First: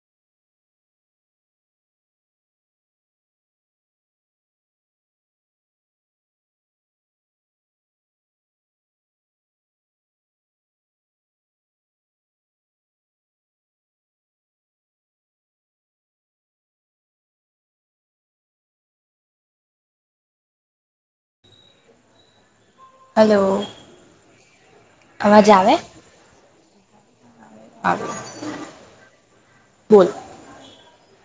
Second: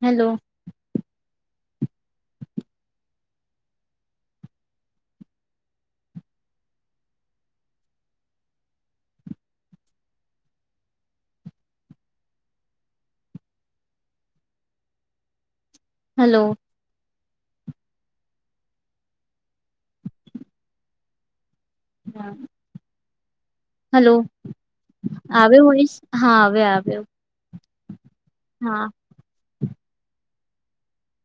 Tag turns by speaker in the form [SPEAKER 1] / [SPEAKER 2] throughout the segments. [SPEAKER 1] Hello hello. હા.
[SPEAKER 2] Hello.
[SPEAKER 1] Hello,
[SPEAKER 2] અવાજ
[SPEAKER 1] આવ્યો
[SPEAKER 2] આવે
[SPEAKER 1] વોઇસ? હા અવે આવ્યો.
[SPEAKER 2] હા
[SPEAKER 1] હા
[SPEAKER 2] તું.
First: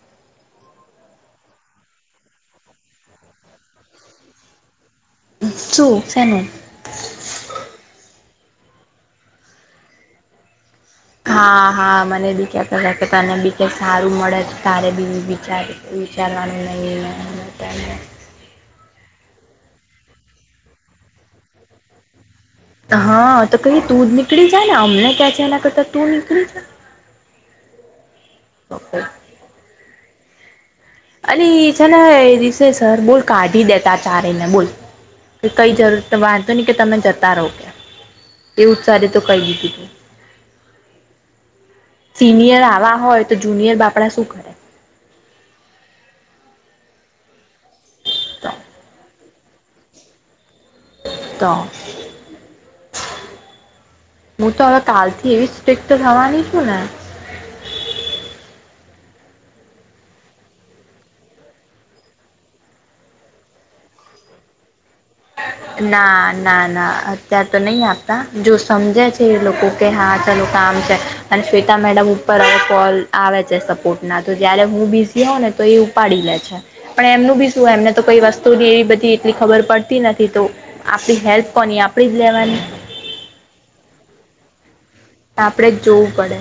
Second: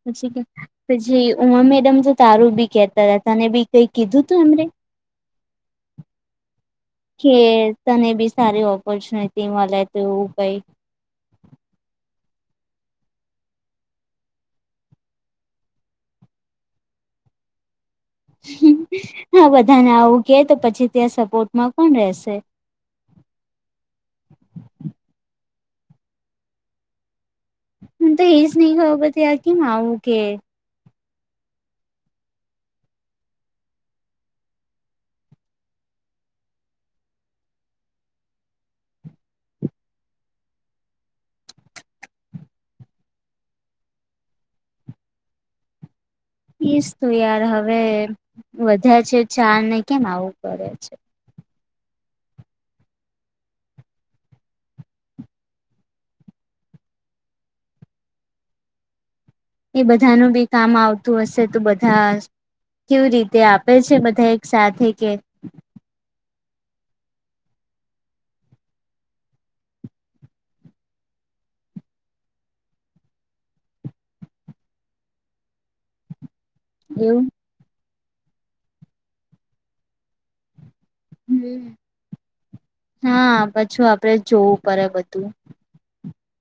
[SPEAKER 1] પછી કે પછી ઉમા મેડમ જો તો તારું બી કેતા હતાં તને બી કઈ કીધું તું એમને?
[SPEAKER 2] શું શેનું?
[SPEAKER 1] કે તને બી સારી ઓપોર્ચ્યુનિટી મલે તો તેવું કંઈ
[SPEAKER 2] હા હા મને બી કેતા તા કે તને બી કયાંય સારું મળે છે તારે બી વિચારે વિચારવાનું નહીં એ ને તેને
[SPEAKER 1] હ બધાને આવું કે તો પછી ત્યાં સપોર્ટમાં કોણ રેહશે?
[SPEAKER 2] હા તો કહીએ તું જ નીકળી જાને અમને કે છે એના કરતાં તું નીકળી જા.
[SPEAKER 1] મન તો એજ નઈ ખબર
[SPEAKER 2] જા
[SPEAKER 1] પડતી કેમ આવું કે.
[SPEAKER 2] અલી એ છે ને રીસેસર બોલ કાઢી દેતા ચારેયને બોલ. કઈ જરૂર વાંધો નહીં કે તમે જતા રો કે. એવું ચારે તો કઈ દીધું. સિનિયર આવા હોય તો જુનિયર બાપડા શું કરે?
[SPEAKER 1] ઈ જ તો યાર હવે
[SPEAKER 2] તો
[SPEAKER 1] વધાર છે ચારને કેમ આવું કરે છે?
[SPEAKER 2] તો. હું તો હવે કાલથી એવી સ્ટ્રિક્ટ થવાની છું ને.
[SPEAKER 1] એ બધાનું બી કામ આવતું હશે તો બધાં કેવી રીતે આપે છે બધા એક સાથે કે
[SPEAKER 2] ના ના ના અત્યાર તો નઈ આપતા જો સમજે છે એ લોકો કે હા ચલો કામ છે અને શ્વેતા મેડમ ઉપર કૉલ આવે છે સપોર્ટના તો જયારે હું બી ઝી હોઉ ને તો એ ઉપાડી લે છે. પણ
[SPEAKER 1] એવું
[SPEAKER 2] એમનું બી શું એમને તો કઈ વસ્તુ એવી બધી એટલી ખબર પડતી નથી તો. આપણી હેલ્પ કોની
[SPEAKER 1] હમ
[SPEAKER 2] આપણી જ લેવાની.
[SPEAKER 1] હા પછું આપડે જ જોવું પડે બધું.
[SPEAKER 2] આપણે જ જોવું પડે.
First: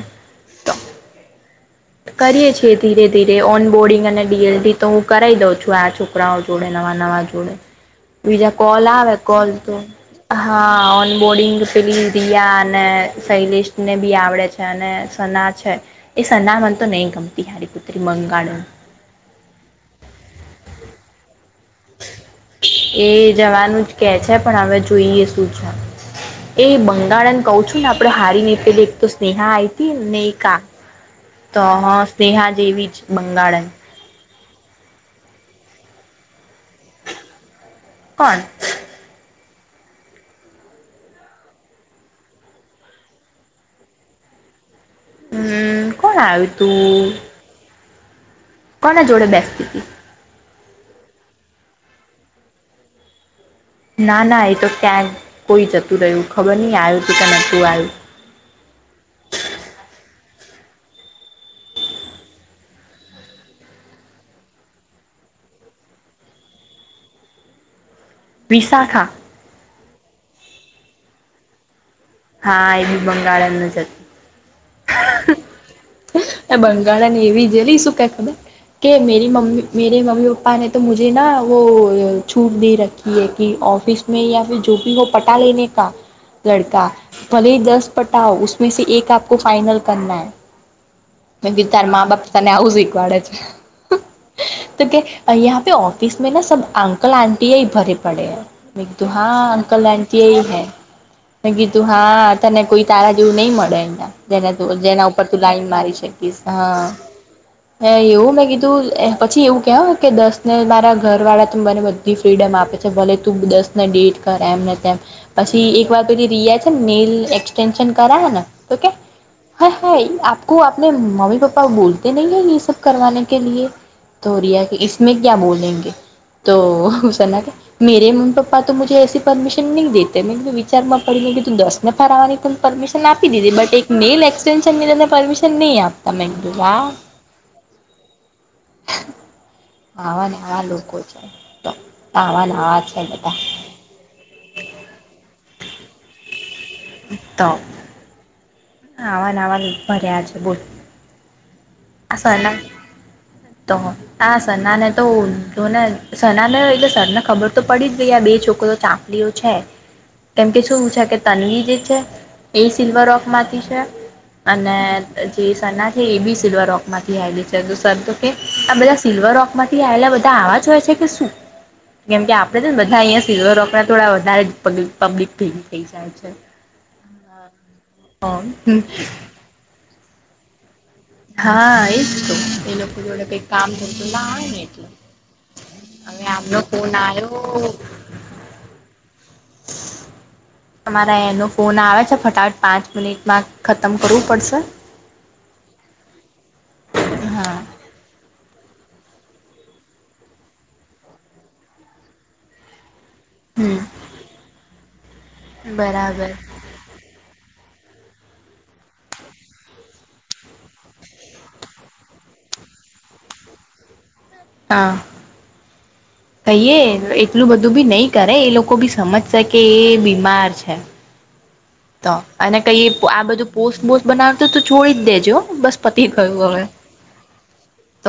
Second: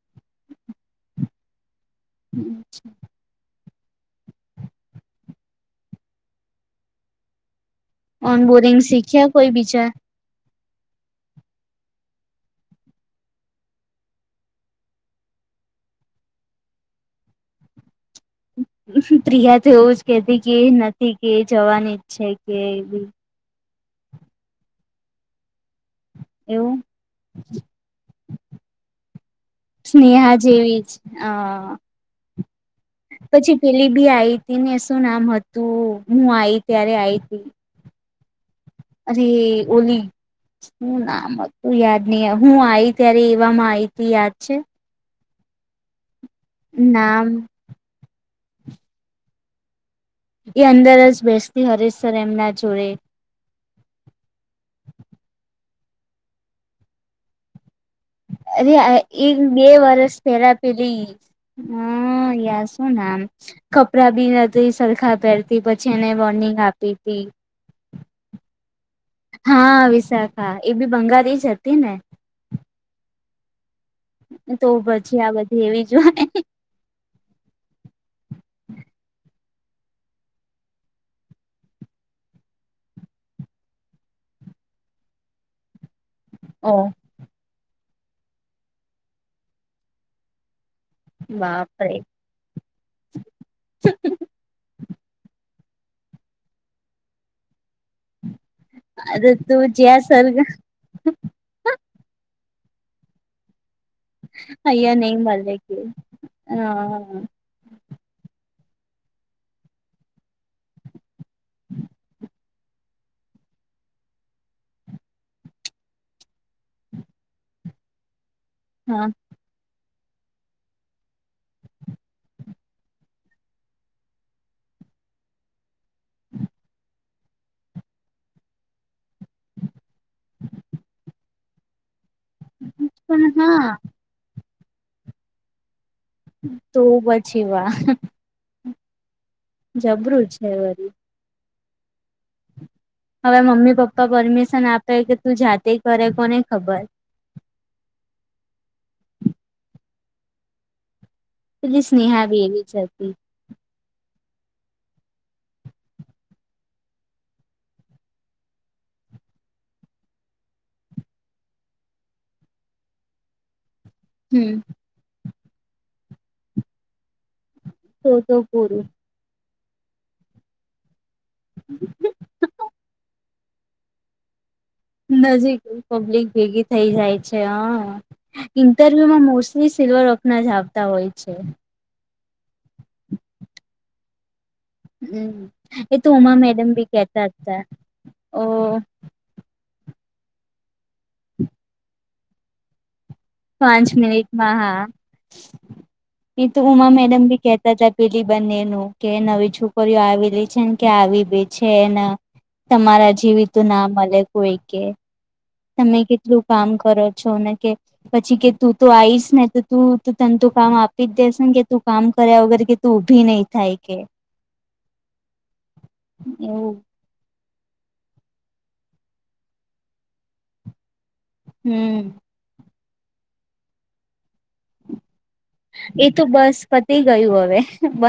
[SPEAKER 2] કરીએ છીએ ધીરે ધીરે ઓન બોર્ડિંગ અને ડી એલ ડી તો હું કરાઈ દઉં છું આ છોકરાઓ જોડે નવાં-નવાં જોડે.
[SPEAKER 1] ઓન
[SPEAKER 2] બીજા
[SPEAKER 1] બોરિંગ
[SPEAKER 2] કોલ આવે
[SPEAKER 1] શીખ્યા
[SPEAKER 2] કોલ
[SPEAKER 1] કોઈ
[SPEAKER 2] તો
[SPEAKER 1] બીજા
[SPEAKER 2] હા ઓન બોર્ડિંગ પેલી રિયા અને શૈલેષને બી આવડે. અને સના છે એ સના મને તો નઈ ગમતી હારી કુતરી બંગાળ
[SPEAKER 1] પ્રિયા તો એવું જ કેતી કે એ નથી કે એ જવાની જ છે કે એ કે એ
[SPEAKER 2] જવાનું જ કે છે પણ હવે જોઈએ શું છે એ
[SPEAKER 1] એવું
[SPEAKER 2] બંગાળન કવ છું ને આપડે હારી નઈ પેલી એક તો સ્નેહા આઈ હતી ને
[SPEAKER 1] સ્નેહા
[SPEAKER 2] એક આ
[SPEAKER 1] જેવી જ અ
[SPEAKER 2] તો હ સ્નેહા જેવી જ.
[SPEAKER 1] પછી
[SPEAKER 2] બંગાળન
[SPEAKER 1] પેલી ભી આઈ તી ને શું નામ હતું હું આઈ ત્યારે આઈ તી.
[SPEAKER 2] કોણ?
[SPEAKER 1] અરે! ઓલી હું નામ હતું યાદ નહીં હું આઈ ત્યારે એવામાં આઈ તી યાદ છે?
[SPEAKER 2] હમ કોણ તું
[SPEAKER 1] નામ
[SPEAKER 2] કોના જોડે બેસતી તી?
[SPEAKER 1] એ અંદર જ બેસતી હરેશ સર એમના જોડે.
[SPEAKER 2] ના ના એ તો ક્યાંક કોઈ જતું રહ્યું ખબર નહીં આયુ તું કે નતું આયુ.
[SPEAKER 1] અરે આ એક બે વર્ષ પેલા પેલી હ યાર શું નામ કપડાં બી નથી સરખા પહેરતી પછી એને વોર્નિંગ આપી તી
[SPEAKER 2] વિશાખા
[SPEAKER 1] હ વિશાખા એ બી બંગાળી જ હતી ને
[SPEAKER 2] હા એ બી બંગાળને જ હતી.
[SPEAKER 1] તો પછી આ બધી એવી જ હોય.
[SPEAKER 2] બંગાળન ને એવી છે, લઈ શું ક ખબર કે મેરી મમ્મી મેરેમમ્મી પપાને તો મુજે ના વો છૂટ દે રખી કે ઓફિસ મે યા જો ભી હો પટા લેને કા
[SPEAKER 1] ઓ
[SPEAKER 2] લાડકા ભલેહી દસ પાટાઓ ઉષ્મેસે એક આપકો ફાઈનલ કરના હે બી તાર
[SPEAKER 1] બાપરે
[SPEAKER 2] મા બાપ તને આવું શીખવાડે છે. તો કે યહાપે ઓફિસ મે સબ અંકલ આંટી ભરે પડે હૈ એક તો
[SPEAKER 1] અરે
[SPEAKER 2] હા
[SPEAKER 1] તું
[SPEAKER 2] અંકલ
[SPEAKER 1] જ્યાં સર
[SPEAKER 2] આંટી હૈ મે કીધું હા તને કોઈ તારા જેવું નઈ મળે અહીંયા જેના ઉપર
[SPEAKER 1] અહિયાં
[SPEAKER 2] જેના
[SPEAKER 1] નહી
[SPEAKER 2] ઉપર તું
[SPEAKER 1] મળે
[SPEAKER 2] લાઈન
[SPEAKER 1] કે
[SPEAKER 2] મારી શકીશ
[SPEAKER 1] હ
[SPEAKER 2] હા હ એવું મેં કીધું પછી, એવું કેહ કે દસ ને મારા ઘર વાળા ત બને બધ ફ્રીડમ આપે છે, ભલે તું દસ ને ડેટ કર એમ ને તેમ પછી એક વાત પધી રિયા નેલ એક્સટેશન કરાયા ને તો
[SPEAKER 1] હ
[SPEAKER 2] હાય હાય આપકો આપણે મમ્મી પપા બોલતે નહી હૈ એ સબ કરવાને કે લય તો રિયા કેય ઈસમે ક્યાં બોલેગે તો હસ ના કે મેરે મમ્ી પપ્પા તો મુ એસી પરમિશન નહીં દે મેધું વિચારમાં પડીને તું દસને ફરવાની પણ પરમિશન
[SPEAKER 1] પણ
[SPEAKER 2] આપી દીધી
[SPEAKER 1] હા
[SPEAKER 2] બટ એક નેલ એક્સટેન્શનની પરમિશન નહી, આપ
[SPEAKER 1] તો પછી વાહ
[SPEAKER 2] આવાને
[SPEAKER 1] છે
[SPEAKER 2] આવા
[SPEAKER 1] વરી
[SPEAKER 2] લોકો છે, આવાને આવાત
[SPEAKER 1] હવે મમ્મી પપ્પા પરમિશન આપે કે તું જાતે કરે, કોને ખબર
[SPEAKER 2] તો આવાન આવાન ભર્યા છે બોલ
[SPEAKER 1] પેલી
[SPEAKER 2] આ
[SPEAKER 1] સ્નેહા બી
[SPEAKER 2] સરના
[SPEAKER 1] એવી છે.
[SPEAKER 2] તો આ સન્નાને તો ઓળખ્યોને સનાને એટલે સરને ખબર તો પડી જ ગઈ આ બે છોકરી ચાપડીઓ છે કેમ કે શું છે કે તનવી જે છે એ સિલ્વર ઓક માંથી છે
[SPEAKER 1] હમ
[SPEAKER 2] અને જે સના છે એ બી સિલ્વરઓક માંથી આવેલી છે, સર તો કે આ બધા સિલ્વરઓક માંથી આયેલા બધા આવાજ હોય છે કે શું કેમ કે આપડે છે ને બધા અહી ફીવ રોકડા થોડા વધારે જ પ
[SPEAKER 1] નજીક પબ્લિક ભેગી થઈ જાય છે, હ
[SPEAKER 2] હા
[SPEAKER 1] ઇન્ટરવ્યુમાં મોસ્ટ સિલ્વર વખના જ આવતા હોય. છે
[SPEAKER 2] હા એજ તો એ લોકો જોડે કઈ કામ ધંધો ના હોય ને એટલે
[SPEAKER 1] હમ એ તો
[SPEAKER 2] હવે
[SPEAKER 1] ઉમા
[SPEAKER 2] આમનો
[SPEAKER 1] મેડમ ભી
[SPEAKER 2] ફોન
[SPEAKER 1] કેતા જ
[SPEAKER 2] આવ્યો
[SPEAKER 1] હતા. ઓ
[SPEAKER 2] તમારા એનો ફોન આવે છે, ફટાફટ પાંચ મિનિટ મા
[SPEAKER 1] પાંચ
[SPEAKER 2] ખતમ કરવું
[SPEAKER 1] મિનિટમાં
[SPEAKER 2] પડશે
[SPEAKER 1] હા [inaudible] એ તો ઉમા મેડમ ભી
[SPEAKER 2] હા
[SPEAKER 1] કેહેતા હતા પેલી બંને નું કે નવી છોકરીઓ આવેલી છે ને કે આવી બીજ છેને તમારા જીવીતું
[SPEAKER 2] હમ
[SPEAKER 1] ના મળે કોઈ કે તમે
[SPEAKER 2] બરાબર
[SPEAKER 1] કેટલું કામ કરો છો ને કે પછી કે તું તો આઈશ ને તો તું તને તો કામ આપી જ દેસ ને કે તું કામ કર્યા વગર તો ઉભી નહી થાય કે
[SPEAKER 2] હા.
[SPEAKER 1] એવું
[SPEAKER 2] કહી એટલું બધું બી નહી કરે એ લોકો બી સમજશે કે એ બીમાર છે. તો
[SPEAKER 1] હમ
[SPEAKER 2] અને કઈ આ બધું પોસ્ટ બોસ્ટ બનાવ તો તો છોડી જ દેજો બસ
[SPEAKER 1] એ
[SPEAKER 2] પતી
[SPEAKER 1] તો
[SPEAKER 2] ગયું
[SPEAKER 1] બસ
[SPEAKER 2] હવે
[SPEAKER 1] પતી ગયું હવે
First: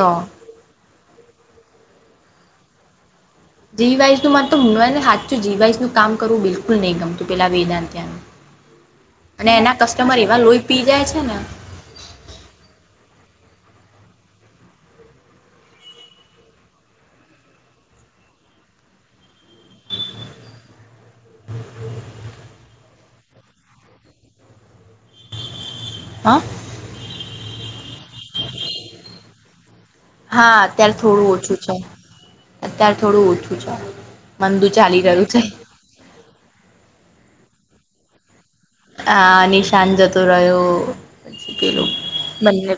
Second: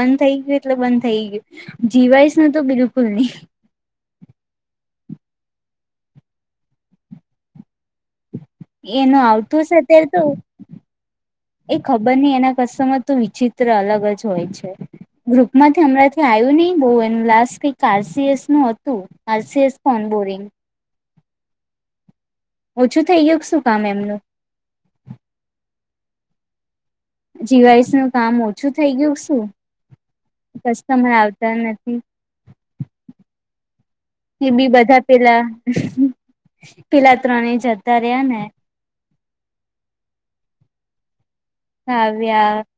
[SPEAKER 2] તો
[SPEAKER 1] થઈ ગયું. એટલે બંધ થઈ ગયું જીવાઈશ ન તો બિલકુલ નઈ.
[SPEAKER 2] જી વાઈસ નું માર ને સાછું જી વાઈસ ન કામ કરવું બિલકુલ નહીં ગમતું પેલાે વેદાંત્યા ન
[SPEAKER 1] એનો
[SPEAKER 2] અને
[SPEAKER 1] આવતો
[SPEAKER 2] એના
[SPEAKER 1] હશે અત્યારે
[SPEAKER 2] કસ્ટમર
[SPEAKER 1] તો
[SPEAKER 2] એવા લોહી પી જાય છે ને
[SPEAKER 1] એ ખબર નહ એના કસ્ટમર તો વિચિત્ર અલગ જ હોય છે. ગ્રુપમાંથી હમણાંથી આવ્યું નહી બહુ એનું લાસ્ટ એક કારસીએસ નું હતું. હ સીએસ કોન બોરિંગ ઓછું થઇ ગયું શું કામ એમનું.
[SPEAKER 2] હા.
[SPEAKER 1] જીવાઈસ નું કામ ઓછું થઈ ગયું શું.
[SPEAKER 2] હા અત્યારે
[SPEAKER 1] કસ્ટમર
[SPEAKER 2] થોડું
[SPEAKER 1] આવતા
[SPEAKER 2] ઓછું છે.
[SPEAKER 1] નથી
[SPEAKER 2] અત્યારે થોડું ઓછું છે
[SPEAKER 1] એ
[SPEAKER 2] મંદુ
[SPEAKER 1] બી બધા
[SPEAKER 2] ચાલી રહ્યું છે.
[SPEAKER 1] પેલા પેલા ત્રણે જતા રહ્યા ને.
[SPEAKER 2] હા નિશાન જતો રહ્યો.
[SPEAKER 1] કાવ્યા
[SPEAKER 2] બનને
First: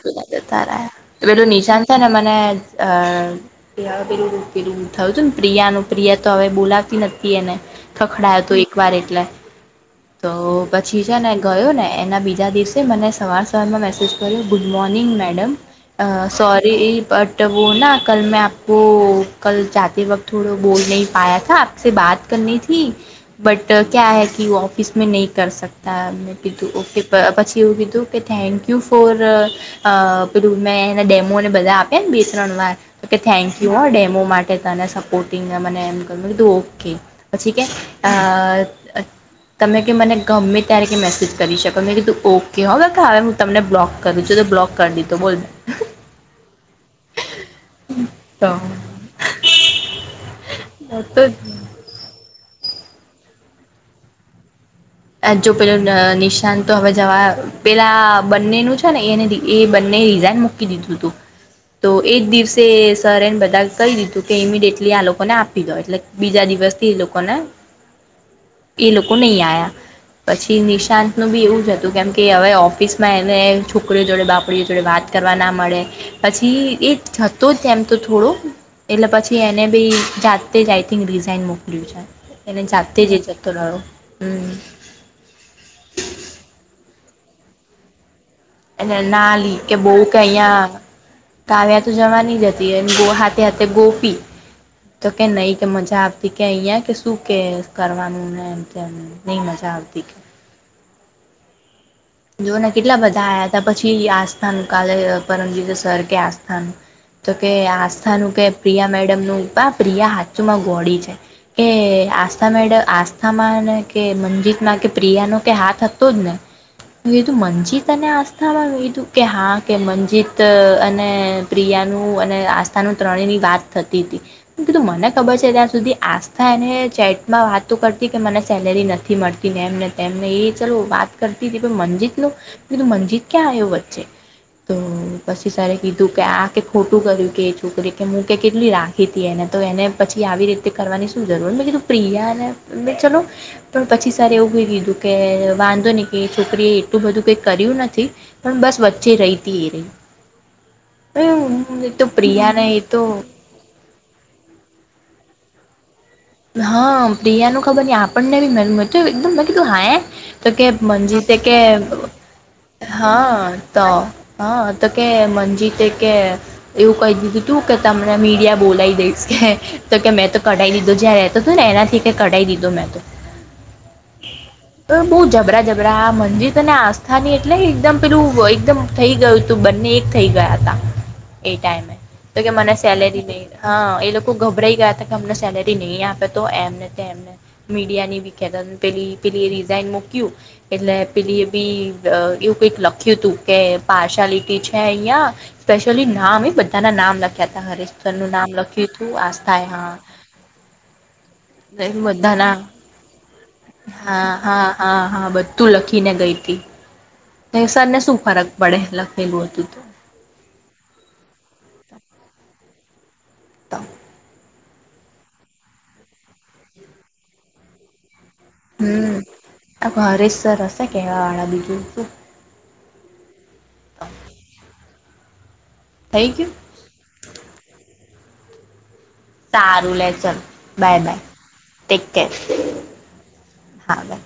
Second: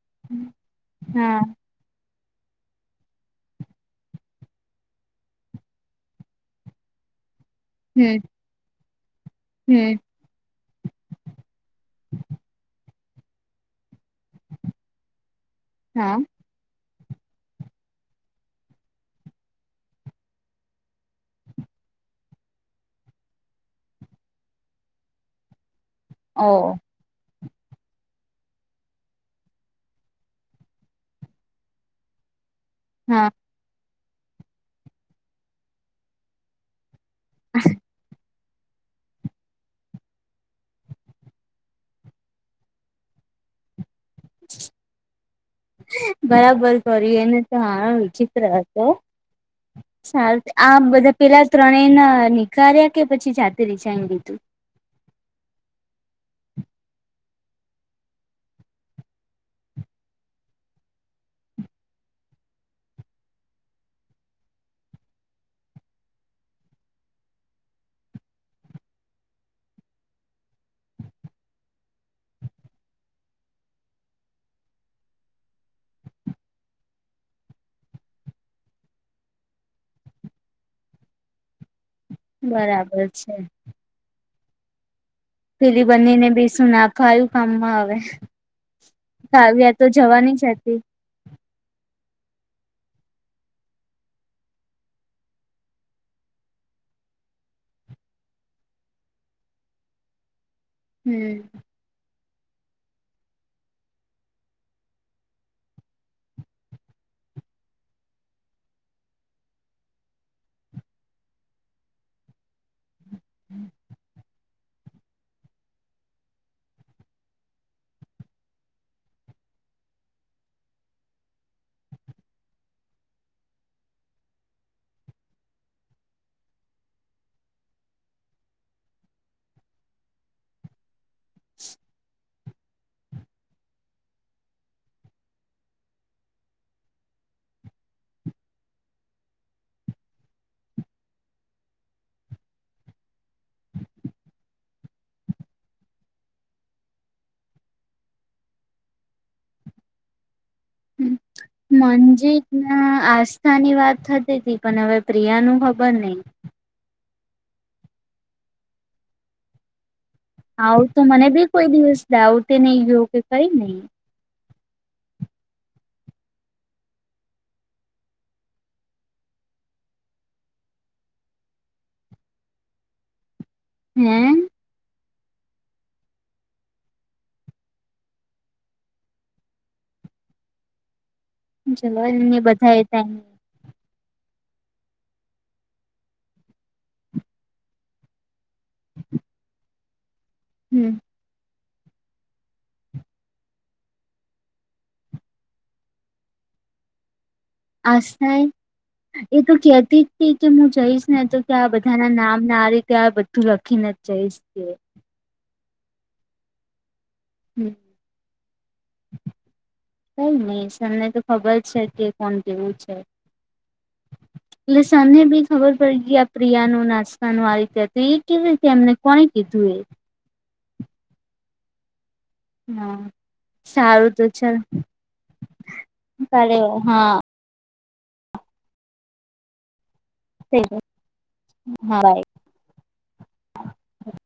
[SPEAKER 1] હા
[SPEAKER 2] તોલો નિશાન- છેને મને- પેલું પેલું થયું હતું ને પ્રિયાનું પ્રિયા તો હવે બોલાવતી નથી એને-
[SPEAKER 1] હમ
[SPEAKER 2] ખખડાય હતું એક વાર એટલે
[SPEAKER 1] હમ
[SPEAKER 2] તો પછી છે ને ગયો ને એના બીજા દિવસે મને સવાર સવારમાં મેસેજ કર્યો ગુડ મોર્નિંગ મેડમ અ
[SPEAKER 1] હા
[SPEAKER 2] સોરી બટ ત વો ના કલ મેં આપકો કલ જયે વક્ત થોડો બોલ નહિ પાયા થા સ બાત કરનીથી બટ ક્યા હૈ કે વો ઓફિસ મે નહી કર શકતા મેં
[SPEAKER 1] ઓ
[SPEAKER 2] કીધું ઓકે પછી એવું કીધું કે થેન્કયુ ફોર અ પેલું મેં એના ડેમોને બધા આપ્યા ને બે ત્રણ વાર તોકે
[SPEAKER 1] હા
[SPEAKER 2] થેન્ક યુ હો ડેમો માટે તને સપોર્ટિંગને મને એમ કહ્યું મેં કીધું ઓકે. પછી કે અ તમે કે મને ગમે ત્યારે કે મેસેજ કરી શકો મેં કીધું ઓકે હો બકા હવે હું તમને બ્લોક કરું છું બ્લોક કરી દીધો બોલ.
[SPEAKER 1] બરાબર કર્યું એને તો હાવ વિચિત્ર
[SPEAKER 2] તો
[SPEAKER 1] હતો. સારું આ બધા
[SPEAKER 2] તો
[SPEAKER 1] પેલા ત્રણેને નીકળ્યા કે પછી જાતે ર જા લીધું.
[SPEAKER 2] જો પેલું નિશાન તો હવે જવા પેલા બંનેનું છે. ને એને એ બંને રિઝઇન મક- ક દધું હતું- તો એ જ દિવસે સર એને બધા કહી દીધું કે ઇમિડિએટલી આ લોકોને આપી દો એટલે- બીજા દિવસથી એ લોકોને-
[SPEAKER 1] [inaudible]
[SPEAKER 2] એ લોકો નહી આયા- પછી નિશાંત નું બી એવું જ હતું કેમ કે હવે ઓફિસમાં એને છોકરીઓ જોડે બાપરીઓ જોડે વાત- કરવા ના મળે પછી એ થતો તેમ તો થોડુંક- એટલે પછી એને બી જાતે જ આઈ થિક ડિઝઇન મોકલ્યું છે. એ જાતે
[SPEAKER 1] બરાબર
[SPEAKER 2] જ
[SPEAKER 1] છે
[SPEAKER 2] જતળો હમ-
[SPEAKER 1] પેલી બની ને બેસુ નાખાયું કામમાં હવે-
[SPEAKER 2] એ ના લી કે
[SPEAKER 1] કાવ્યા તો
[SPEAKER 2] બહ કે
[SPEAKER 1] જવાની જ
[SPEAKER 2] અહયા-
[SPEAKER 1] હતી
[SPEAKER 2] કાવ્યા તો જવાની જ હતી એ હાથે હાથે ગોપી- તો કે નહી કે મજા આવતી કે અહં કે શું કે કરવાનું ને એમ નહી મજા આવતી
[SPEAKER 1] હમ-
[SPEAKER 2] જો ને કેટલા બધા આ્યા હતા પછી આસ્થાનું કાલે પરમજીત સર કે આસ્થાનું- તો કે આસ્થાનું કે પ્રિયા મેડમનું પણ પ્રિયા હાચુમાં ગોડી છે. કે આસ્થા મેડમ આસ્થામાં ને કે મંજતમાં કે પ્રિયાનો કે હાથ હતો જ ને- મે કીધું મંજીત અને આસ્થામાં કીધું કે હા કે મંજીત અને પ્રિયાનું અને આસ્થાનું ત્રણેયની વાત થતી હતી. કીધું મને ખબર છે ત્યાં સુધી આસ્થા એને ચેટમાં વાતો કરતી કે મને સેલેરી નથી મળતી ને એમ તેમને એ ચલો વાત કરતી હતી મનજીત નો બીધું મનજીત ક્યાં આવ્યો વચ્ચે તો પછી સર કીધું કે આ કે ખોટું કર્યું કે એ છોકરી કે હું કે કેટલી રાખ તી એને તો એને પછી આવી રીતે કરવાની શું જરૂર મે કીધું પ્રિયા ને મે ચલો પણ પછી સારે એવું કઈ કીધું કે વાંધો નહી. કે છોકરીએ એટલું બધું કંઈ કર્યું નથી પણ બસ વચ્ચે રહીતી એ રહી. હમ્મ
[SPEAKER 1] મનજીત ના આસ્થાની વાત થતી હતી પણ હવે પ્રિયા નું ખબર નહિ.
[SPEAKER 2] હા પ્રિયાનું ખબર નહી આપણને બી મે એકદમ મેં કીધું હા તો કે
[SPEAKER 1] આવું તો
[SPEAKER 2] મજ
[SPEAKER 1] મને
[SPEAKER 2] તે
[SPEAKER 1] બી
[SPEAKER 2] કે
[SPEAKER 1] કોઈ દિવસ ડાઉટ નહી ગયો કે
[SPEAKER 2] હા
[SPEAKER 1] કઈ નઈ
[SPEAKER 2] તો હા તો કે મંજી તે કે એવું કહી દીધું તું કે તમને મીડિયા બોલાવી દઈશ કે તો કે મેં તો કઢાવી દીધું જ્યાં રતો હતો ને એનાથી કઢાવ દીધો મેં તો
[SPEAKER 1] હમ્મ.
[SPEAKER 2] બહુ જબરા જબરા મંજિત અને આસ્થાની એટલે એકદમ પેલું એકદમ થઈ ગયું તું બંને એક થઈ ગયા તા એ ટાઈમે તો
[SPEAKER 1] જવાને
[SPEAKER 2] કે મને
[SPEAKER 1] બધા એ ટાઈમ
[SPEAKER 2] સેલેરી દે હા એ લોકો ગભરાઈ ગયા હતા કે અમને સેલે તે નહી આપે તો એમને એમને મીડિયા ની કતા પેલી પેલી એ રિઝઇન મૂક્યુ
[SPEAKER 1] હમ
[SPEAKER 2] એટલે પેલી એ બી એવું કઈક લખ્યું હતુ કે પાર્શલિટી છે, અહિયાં સ્પેશયલી નામ એ બધાના નામ લખ્યા હતા હરેશ્વરનુ
[SPEAKER 1] આસ્થા એ
[SPEAKER 2] નામ લખ્યું હતુ
[SPEAKER 1] એ તો
[SPEAKER 2] આસ્થા હા
[SPEAKER 1] કેતી જ કે હું જઈશ ને તો કે આ બધાના નામને આ રીતે આ બધું લખીને જ
[SPEAKER 2] હા
[SPEAKER 1] જઈશ
[SPEAKER 2] હા
[SPEAKER 1] કે
[SPEAKER 2] હા હા બ તુ લખી ને ગઈ
[SPEAKER 1] હમ
[SPEAKER 2] હતીસ ને શું ફરક પડે લખે ગું હતુ તુ
[SPEAKER 1] કઈ નઈ તમને તો ખબર છે કે કોણ કેવું છે.
[SPEAKER 2] તમ
[SPEAKER 1] લસાને બી ખબર પડી ગઈ આ પ્રિયા નું નાસ્તાનું આ રીતે હત, એ કેવી રતે મના કોકે દૂર
[SPEAKER 2] હ રસ સરર કે કેવાવાળાં બીજું શું
[SPEAKER 1] હા સારું તો ચલ
[SPEAKER 2] થઈ ગયું
[SPEAKER 1] હા
[SPEAKER 2] સારું લે ચલ
[SPEAKER 1] થઈ જશે
[SPEAKER 2] બાય બાય
[SPEAKER 1] હા
[SPEAKER 2] ટેક
[SPEAKER 1] બાય
[SPEAKER 2] કેર હા બાય